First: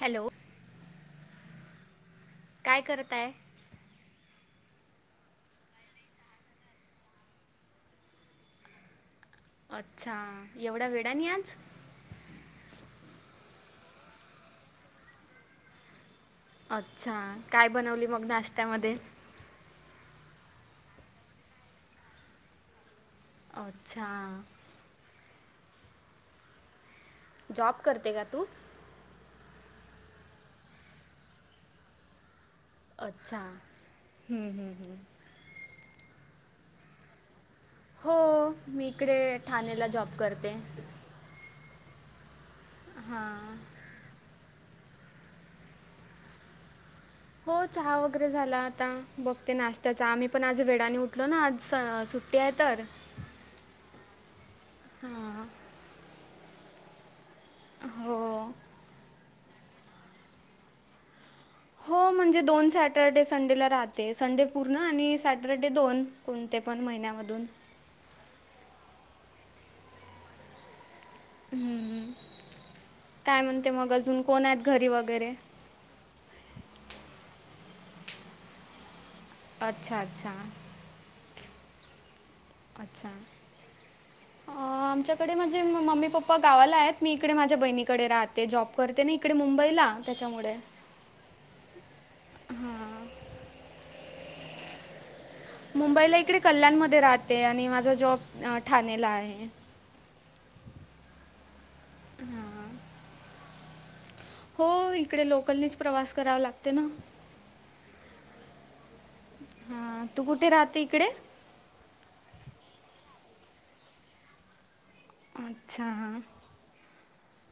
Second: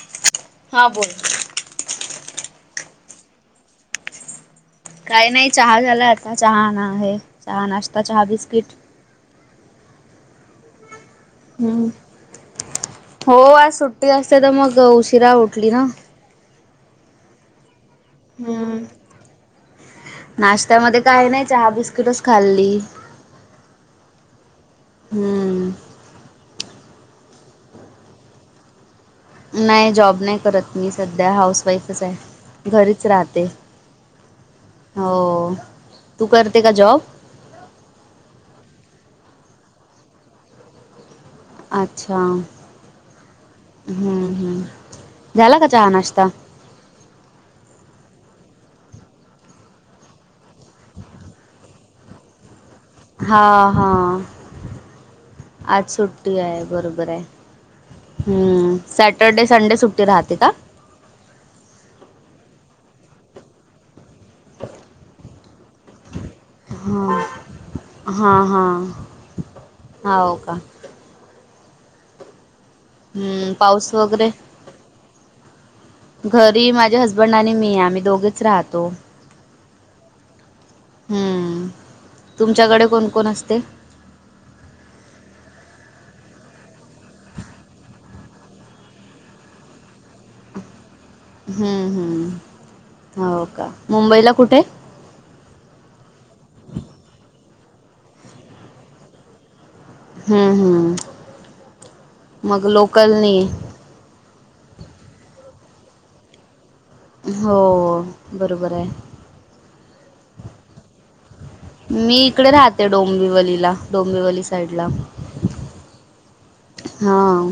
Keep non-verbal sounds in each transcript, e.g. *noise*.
Hello. हा बोल. काय करताय? काय नाही. चहा झाला आता. चहा ना हे. चहा नाश्ता चहा बिस्किट. अच्छाऽऽ एवढा वेडानि आज? हो आज सुट्टी असते तर मग उशिरा उठली ना अच्छा. काय बनवली मग हम्म. नाश्त्यामध्ये? नाश्त्यामध्ये काही नाही. चहा बिस्किटच खाल्ली. अच्छा ह्म्म जॉब करते का तू? नाही जॉब नाही करत. मी सध्या हाऊसवाईफच आहे. घरीच अच्छा राहते. हम्म, हम्म, हम्म. होऽ. तू करते का जॉब? होऽऽ मी इकडे ठाणेला जॉब करते. अच्छा. हां हम्म हम्म. झाला का चहा नाश्ता? हो चहा वगैरे झाला आता. बघते नाशत्याचा. आम्ही पण आज वेडाने उठलो ना आज सुट. तेहतर हा हा. हाऽ आज सुट्टी आहे. बरोबर आहे. हो. हम्म. सॅटरडे संडे सुट्टी राहते का? हो म्हणजे दोन सॅटरडे संडेला राहते. संडे पूर्ण आणि सॅटरडे दोन. कोणते पण हा महिन्यामधून. हा हा. हाओका? हं हं. काय हम्म म्हणते मग पाऊस अजून. वगैरे कोण आहेत घरी वगैरे? घरी माझे हजबंड आणि मी. आम्ही दोघेच राहतो. अच्छा अच्छा. हम्म.. तुमच्याकडे कोण कोण असते? अऽअ आमच्याकडे म्हणजे मम्मी पापा गावाला आहेत. मी इकडे माझ्या बहिणीकडे राहते. जॉब करते मी. इकडे मुंबईला. त्याच्यामुडे. ह्म्म हां. ह्म्म हो का? मुबंईला कुठे? मुंबईला इकडे कल्याणमध्ये राहते आणि माझा जॉब ठाणेला आहे. हम्म हम्म. मग लोकलनी. होय. इकडे लोकलनीच प्रवास करावा लागते ना. हो बरोबर आहे हाय. तू कुठे राहते इकडे? मी इकडे राहते. डोंबिवलीला. डोंबिवली साईडला. अच्छा हा. हाऽ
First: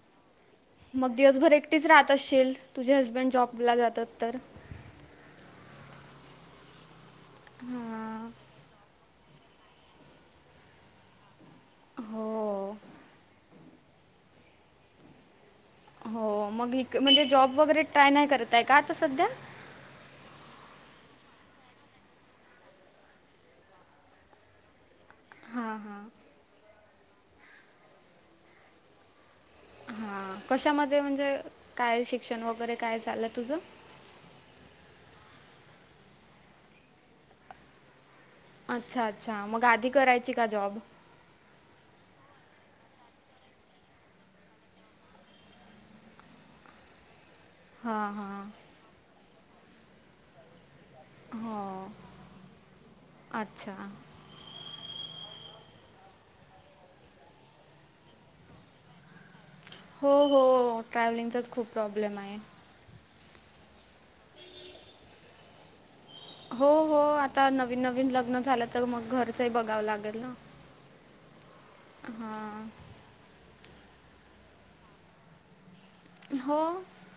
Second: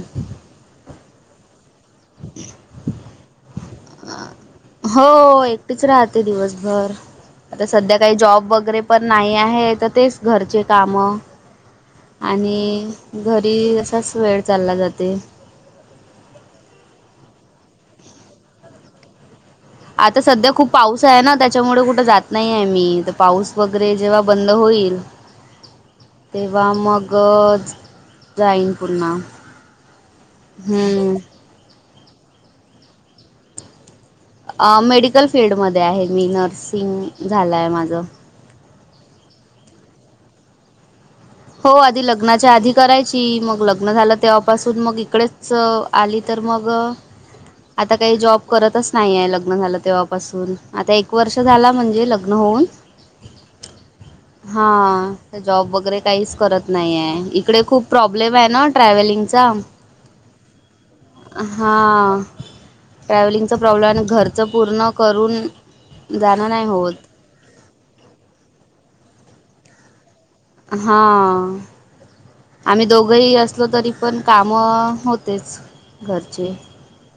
मग दिवसभर एकटीच राहत असेल तुझे हसबंड जॉबला जातात तर. हो एकटीच राहते दिवसभर, आता सध्या काही हां. जॉब वगैरे. पण नाही आहे तर तेच घरचे कामं हो आणि. घरी असाच वेळ चालला जाते. हो मग म्हणजे जॉब वगैरे ट्राय नाही करतांय का आता सध्या. आता सध्या खूप पाऊस आहे ना त्याच्यामुळे कुठं जात नाही आहे मी, त पाऊस वगैरे जेव्हा बंद होईल. हा हा! तेव्हा मगच जाईन पुन्हा. हा कशामध्ये हम्म. म्हणजे, काय शिक्षण वगैरे काय झालं तुझं? अ मेडिकल फील्डमध्ये आहे मी, नर्सिंग झालाय माझं. अच्छा अच्छा मग आधी करायची का जॉब? हो आधी लग्नाच्या आधी करायची, मग लग्न झालं तेव्हापासून मग इकडेच. आली तर मग! *inaudible* आता काही जॉब हां करतच नाहीय लग्न झालं तेव्हापासून. आता एक वर्ष झाला हो म्हणजे लग्न होऊन. अच्छा हा त जॉब वगैरे. काहीच करत नाहीये, इकडे खूप प्रॉब्लेम आहे ना ट्रॅव्हलिंगचा. हो हो ट्रॅव्हलिंगचाच खूप हा प्रॉब्लेम आहे. ट्रॅव्हलिंगचा प्रॉब्लेम आहे, आणि घरच पूर्ण करून. जाणं नाही हो होत हो आता नवीन नवीन लग्न झाल्या, तर मग घरचंही बघावं लागेल ना. हा हां आम्ही दोघ! दोघ हि असलो तरी पण काम होतेच. हो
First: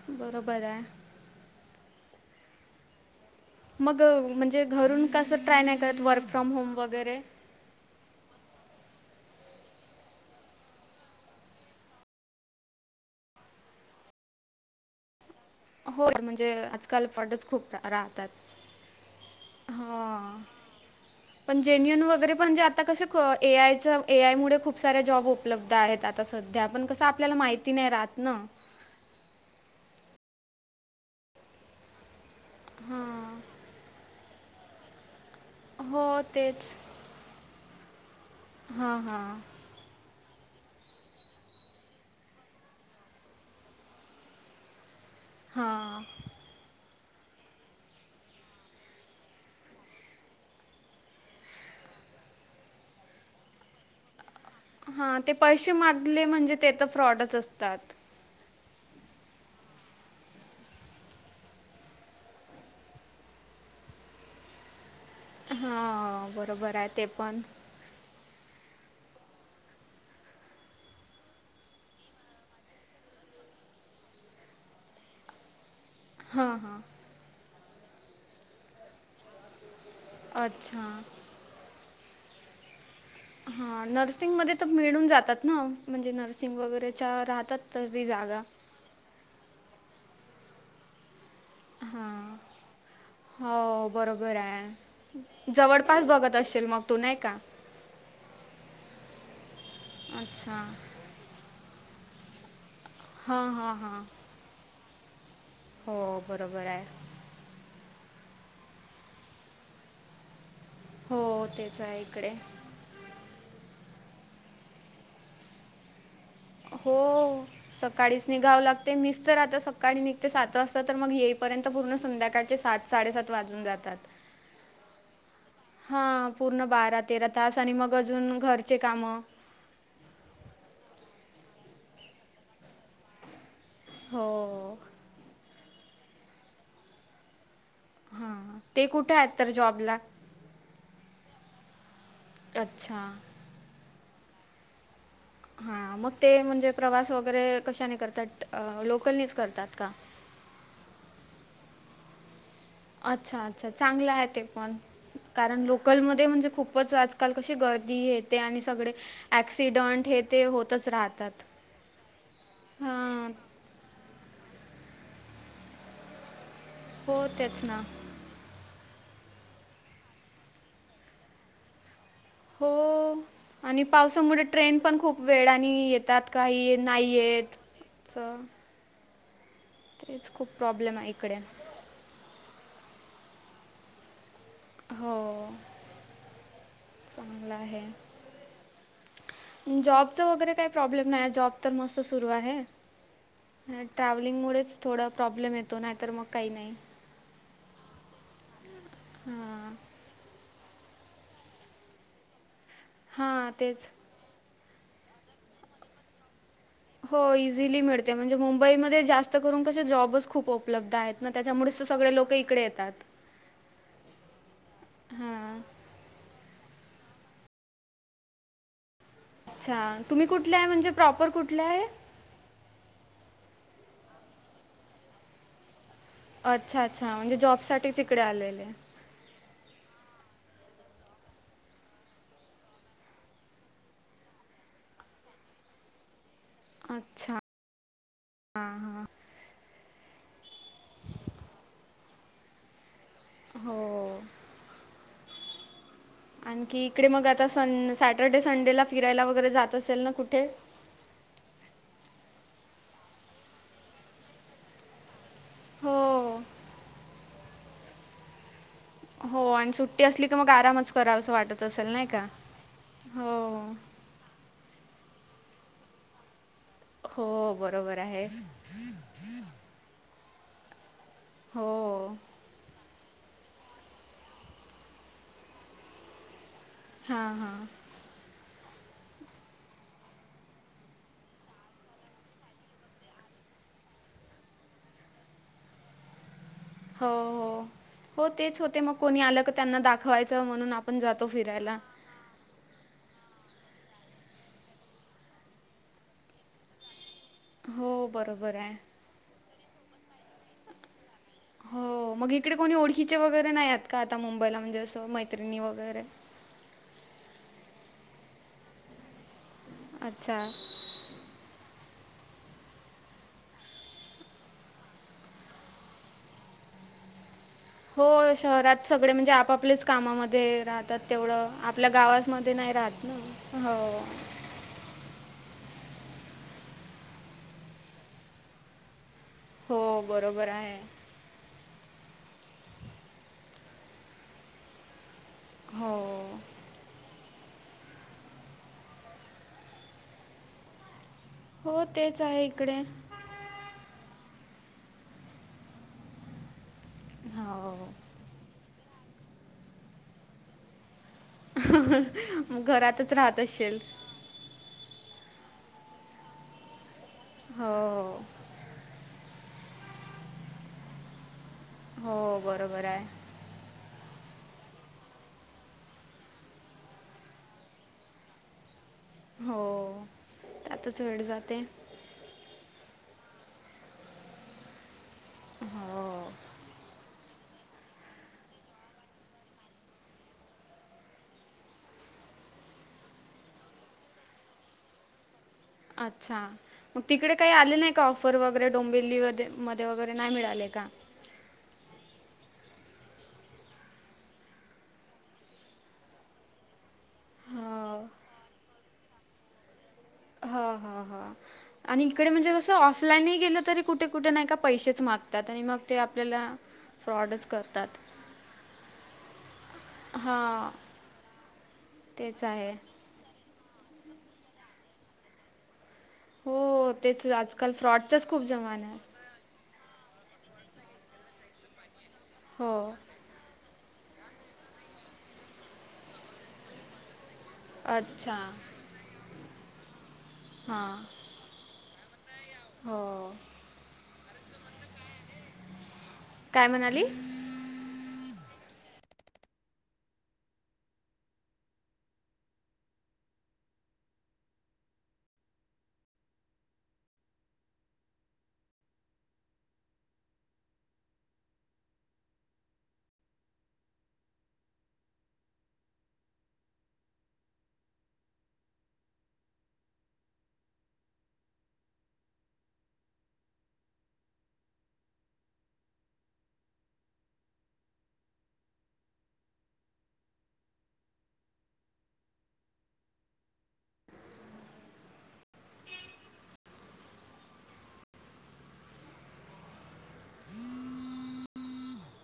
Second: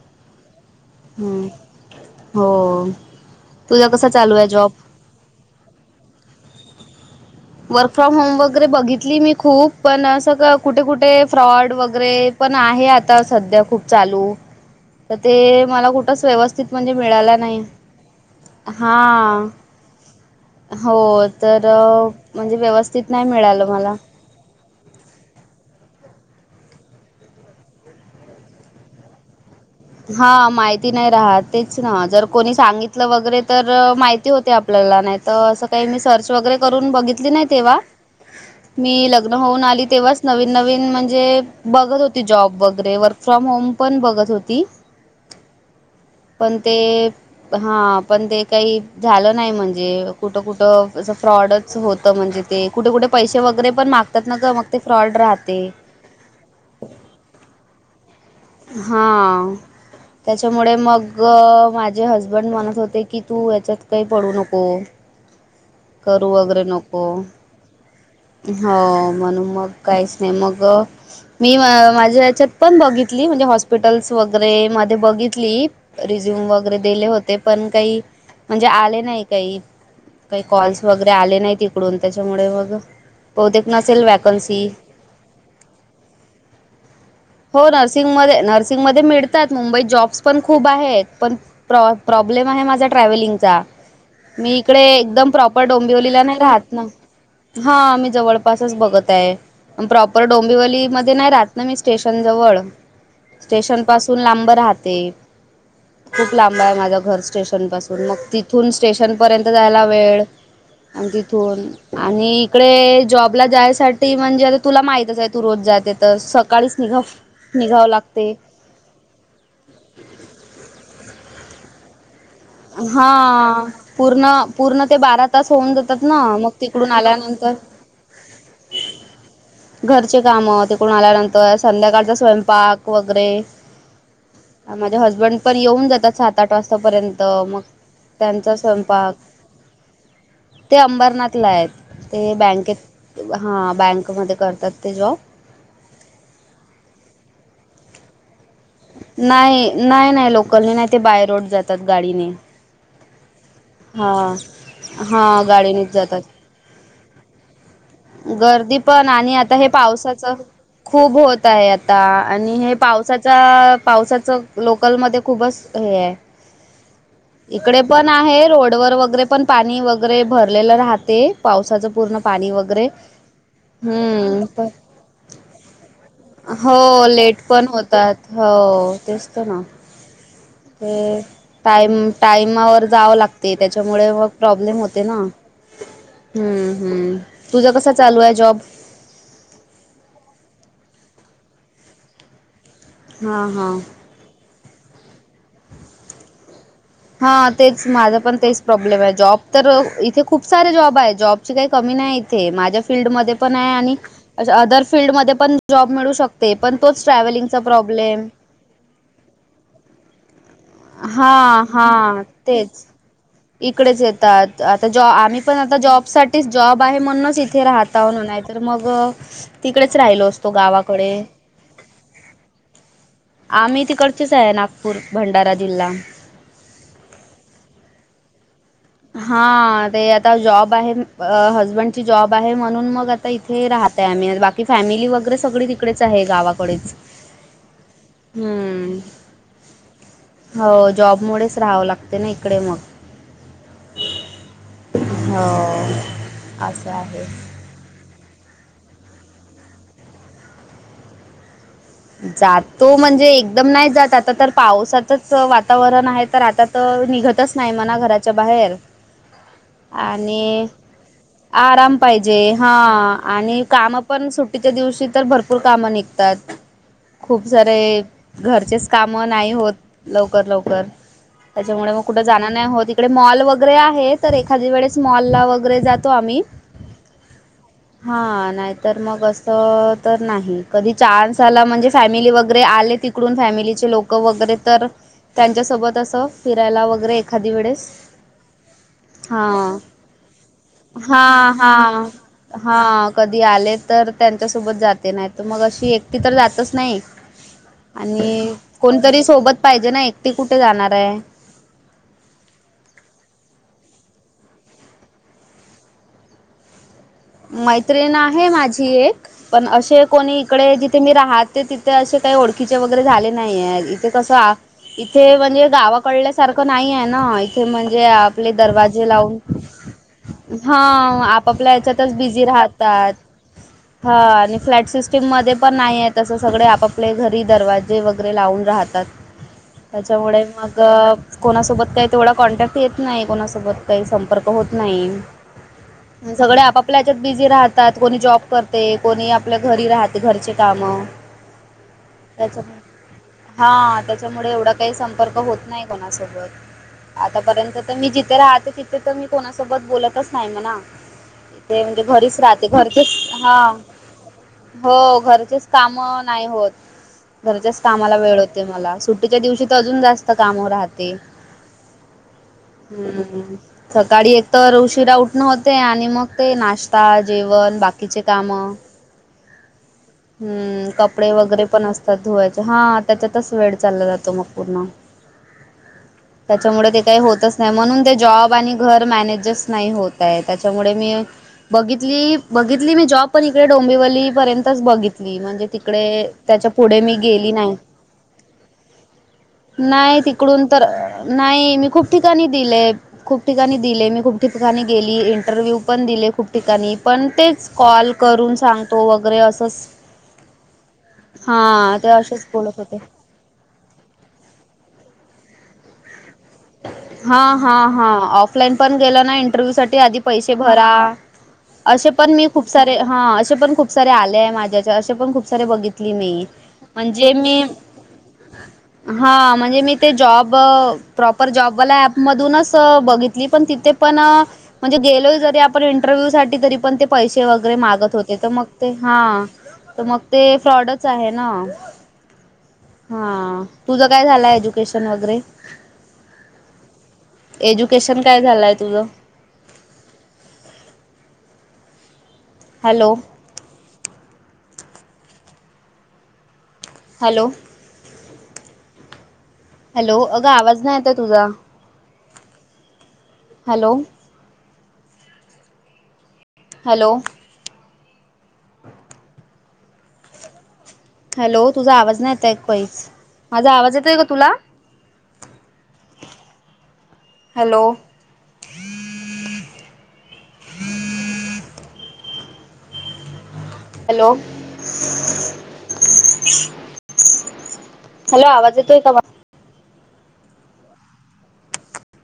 बरोबर हाय! हूं हो! तुझा मग कसा चालू आहे म्हणजे जॉब घरून कसं ट्राय नाही करत, वर्क फ्रॉम होम वगैरे. वर्क फ्रॉम होम वगैरे बघितली मी खूप पण असं का कुठे कुठे फ्रॉड वगैरे पण आहे आता सध्या खूप चालू तर ते! मला हो कुठंच व्यवस्थित म्हणजे आजकाल मिळाला फ्रॉडच नाही. खूप रा- राहतात. हा हां. हो तर! म्हणजे आता कसं व्यवस्थित ख नाही ए मिळालं आय च. मला ए आय मुळ खूप साऱे जॉब उपलब्ध आहेत आता सध्या, पण कसं आपल्याला माहिती नाही राहत ना. हा माहिती नाही राहत तेच ना जर कोणी सांगितलं वगैरे हां. तर माहि ती होते आपल्याला नाही त असं काही मी हो सर्च वगैरे तेच. करून बघितली नाही तेव्हा. मी हां, लग्न हां. होऊन आली तेव्हाच. नवीन नवीन म्हणजे बघत होती जॉब वगैरे, वर्क फ्रॉम होम पण बघत होती. हा! पण ते हा पण ते काही झालं नाही म्हणजे कुठं, कुठं. असं फ्रॉडच होतं म्हणजे ते कुठकुठे पैसे वगैरे पण मागतात ना का मग ते फ्रॉड राहते. ले म्हणले म्हणजे ते तर फ्रॉडच असतात. हा! त्याच्यामुळे मग माझे हजबंड म्हणत होते की तू याच्यात काही पडू नको. हा करू वगैरे बरोबर आहे नको ते पण. हो म्हणून मग काहीच नाही मग. मी माझ्या ह्याच्यात बघि लि, म्हणजे हॉस्पिटल्स वगैरे मध्ये बघितली रिझ्युम हां, वगैरे हां. दिले होते. पण काई म्हणजे आले नाय काई काई कॉल्स अच्छा. वगैरे आले नाई ते तीकडून त्याच्यामुळे बघ हा नर्सिंग मध्ये त मिळून जातात ना म्हणजे नर्सिंग वगैरेच्या राहतात तरी जागा. मध्ये मिडतात मुंबईत जॉब्स पण खूप आहेत पण प्र हां. प्रॉब्लेम आहे माझा ट्रॅव्हलिंगचा हो बरोबर मी इकडे आहे एकदम प्रॉपर जवळपास डोंबिवलीला बघत न्हाई असशील राहत मग ना तू नाही का हा मी जवळपासच बघताय अं प्रॉपर अच्छा डोंबिवलीमध्ये न्हाय राहत ना मी स्टेशन जवळ हां हां स्टेशन हां पासून लांब राहते. हो खूप बरोबर लांबाय माझं आहे घर स्टेशन पासून मग तिथून स्टेशन पर्यंत जायला वेळ आण हो तिथून तेच आहे आणि इकडे इकडे जॉबला जायच साठी म्हणजे आता तुला माईतच आय तू रोज जाते तर सक् हो सकाळीच निघावं लाग् ते मिस तर आता सकाळी निघते सात वाजता तर मग येईपर्यंत पूर्ण संध्याकाळ सात साडेसात वाजून हा जातात. पूर्ण पूर्ण ते बारा तास होऊन जातात हा ना मग पूर्ण तिकडून बारा तेरा आल्यानंतर तास आणि मग अजून घरचे कामं. घरचे काम तिकडून आल्यानंतर संध्याकाळचा स्वयंपाक वगैरे हो अं माझे हजबंड पण येऊन जातात सात आठ वाजतापर्यंत मग हां त्यांचा ते कुठे स्वयंपाक आयेत तर जॉबला. ते अंबरनाथलायत ते अच्छा बँकेत हां बँकमध्ये करतात ते जॉब. हा मग ते म्हणजे प्रवास वगैरे कशाने करतात. लोकलनीच नाय करतात का नाय नाय लोकलने नाय ते बाय रोड जातात गाडीने. अच्छा! अच्छा! चांगलाय हां ते पण हां कारण गाडीनेच जातात लोकलमध्ये म्हणजे खूपच आज -काल कशी गर्दी हे ते आणि गर्दी सगळे पण आणि आता हे ॲक्सिडंट हे ते होतच राहतात. ता आणि हे हां. पावसाचा पावसाच लोकल मध्ये खूपच हे आय. *inaudible* तेच ईकडे ना. पण आहे रोड व वगैरे पण पाणी वगैरे भरलेलं राहते पावसाच पूर्ण. पाणी वगैरे हो. आणि पावसामुळे ट्रेन पण खूप वेळानी येतात काही नाई येत. त्यात चं हो तेस त ना. तेच खूप प्रॉब्लेमाय इकडे. टाईम टाईमावर जावं लागते त्याच्यामुळे मग प्रॉब्लेम होते हो, ना, हं हं. लाहे. जॉबच वगैरे काय प्रॉब्लेम नाय जॉब तर मस्त सुरू आहे. हा हा ट्रॅव्हलिंग मुळेच थोडा प्रॉब्लेम येतो नाही तर मग काई नाई. हा तेच माझा पण तेच प्रॉब्लेमाय जॉब तर हां. इथे खु् खूप सारे जॉबाय जॉबची काय कमी नाय इथे माझ्या फिल्डमध्ये हां पणाय तेच. आणि अछा् अदर फील्ड मध्ये पण जॉब मिळू शक् ते पण तो हो इझिली मिळते म्हणजे मुंबईमध्ये जास्त करून कसं जॉबच खूप ओप् उपलब्ध आयेत ना हा त्याच्यामुळेच त सगळे हा लोक इकडे तेच येतात. इकडेच येतात आता जॉ आम्ही पण हां आता जॉब साठीच जॉब आहे म्हणूनच इथे राहत -तावनं नाय तर मग तिकडेच अच्छा राहिलो तुम्ही असतो कुठले आहे म्हणजे गावाकडे प्रॉपर कुठले आहे? आम्ही तिकडचेच आहे नागपूर, भंडारा जिल्हा. अच्छा अच्छा म्हणजे जॉब साठीच इकडे आलेले. हा ते आता जॉब आहे अ हजसबंडची जॉब आहे म्हणून मग आ ता इथे राहतय आम्ही बाकी फॅमिली वगैरे सगळी तिकडेच आहे गावाकडेच. अच्छा हम्म हाव जॉब मुळेच राहावं लागते ना इकडे मग. हो. हो. आणखी असं इकडे आहे मग आता सन सॅटरडे, संडेला फिरायला वगैरे जात असेल ना कुठे? जातो म्हणजे एकदम नाही जात आता तर पावसाचच हो. वातावरण आहे तर आता तर निघतच नाही म्हणा घराच्या बाहेर. हो आणि सुट्टी असली की मग आणि आरामच करावसं वाटत असेल आराम नाही का? पाहिजे हा आणि हो. कामं पण सुट्टीच्या दिवशी तर भरपूर कामं निघतात. खूप हो सारे बरोबर आहे. घरचेच काम नाही होत लवकर लवकर. त्याच्यामुळे मग हो. कुठे जाणा नाही होत इकडे मॉल वगैरे आहे तर एखादी वेळेस मॉल ला वगैरे जातो आम्ही. हा. हां हां. हा नाहीतर मग असं तर नाही कधी चान्स झाला म्हणजे फॅमिली वगैरे आले तिकडून फॅमिलीचे लोकं वगैरे तर त्यांच्या सोबत असं फिरायला हो वगैरे एखादी हो. वेळेस हो तेच होते मग कोणी आलं हा क त्यांना दाखवायचं म्हणून आपण हा जातो फिरायला. हा. हा कधी आले तर त्यांच्यासोबत जाते नाहीतर मग अशी एक टी तर जातच नाही हो आणि बरोबर आहे. कोणतरी सोबत पाहिजे नाही. ती कुठे जाणार आहे? हो मग इकडे कोणी ओळखीचे वगैरे नाही आहेत का आता मुंबईला म्हणजे असं मैत्रिणी वगैरे मैत्रिण आहे माझी एक पण अशे कोणी अच्छा इकडं जिथे मी राहात ते तिथे अशे काय ओळखीचे वगैरे झाले नाहीये इथं कसं आ इथे म्हणजे गावाकडल्यासारखं नाही आहे ना. थे म्हणजे हो आपले शहरात दरवाजे सगळे म्हणजे लावून आपापलेच कामामध्ये हा राहतात तेवढं आप-आपल्या आपल्या हेच्यात तच बिझी गावामध्ये नाही राहत राहतात ना. हो. हा आणि फ्लॅट सिस चे मध्ये पण नाही आहे असं सगळे आप-आपले घरी दरवाजे वगैरे लावून राहतात. हो त्याच्यामुळे बरोबर आहे. मगं कोणासोबत काही तेवढा कॉन्टॅक्ट येत नाही कोणासोबत काही संपर्क होत नाही. हो. म सगळे आपापल्या याच्यात बिझी राहतात कोणी जॉब करते कोणी आपल्या घरी राह ते घरचे कामं हो तेच आहे इकडे. त्याच्यामुळे हा त्याच्यामुळे एवढा काही संपर्क होत नाही कोणासोबत हो. आतापर्यंत तर मी जी थे राहते तिथे तर मी कोणासोबत बोलतच नाही म्हणा. ते म्हणजे घरीच मग राहते घरचेच घरातच राहत हा. असशील. हो घरचेच काम नाही होत घरच्याच हो. कामाला वेळ हो ते मला सुट्टीच्या दिवशी तर अजून जास्त कामं राहते. हो बरोबर आहे. हम्म सकाळी एक तर उशिरा उठणं होते आणि मग ते नाश्ता जेवण बाकीचे कामं. हो. हम्म त्यातच वेळ कपडे जाते. वगैरे पण असतात धुवायचे हा त्याच्यातच वेळ चालला जातो मग पूर्ण. हो त्याच्यामुळे ते काही होतच नाही म्हणून ते जॉब आणि घर मॅनेजस नाही होत आहे त्याच्यामुळे मी बघितली बघितली मी जॉब पण इकडे डोंबिवली पर्यंतच बघितली म्हणजे तिकडे अच्छा. त्याच्या पुढे मग मी तिकडे काही गेली नाही आले का ऑफर वगैरे डोंबिवलीमध्ये मध्ये वगैरे नाही तिकडून मिळाले तर का? अ नाही मी खूप ठिकाणी दिलेत. खूप ठिकाणी दिले मी खूप ठिकाणी गेली इंटरव्ह्यू पण दिले खूप ठिकाणी पण तेच. हो. कॉल करून सांगतो वगैरे असंच हो ह हा आणि ते इकडे असेच म्हणजे कसं बोलत होते. ऑफलाईनही गेलं तरी कुठे कुठे नाही का पैसेच मागतात आणि मग ते आपल्याला हा फ्रॉडच हा करतात. हा ऑफलाईन पण गेल ना इंटरव्ह्यू साठी आधी पैसे हां. भरा. असे पण तेच मी खूप आहे. सारे हा असे पण खूप सारे आले आहे माझ्याचे असे पण खूप सारे बघित. हो तेच आजकाल फ्रॉडचाच खूप जमाना आहे. हा म्हणजे मी ते जॉब प्रॉपर जॉबवाला ऍपमधूनच हो. बघितली पण तिथे पण अ म्हणजे गेलो जरी आपण इंटरव्ह्यू साठी तरी पण ते पैसे वगैरे मागत अच्छा. होते तर मग ते हा तर मग ते हां. फ्रॉडच आहे ना हो. हा तुझं काय झालंय एज्युकेशन वगैरे काय म्हणाली एज्युकेशन काय झालंय तुझं हॅलो हॅलो हॅलो अग आवाज नाही येत तुझा हॅलो हॅलो तुझा आवाज नाही येतय काहीच माझा आवाज येत आहे का तुला. हॅलो हॅलो हॅलो आवाज येतो का माझा. हमम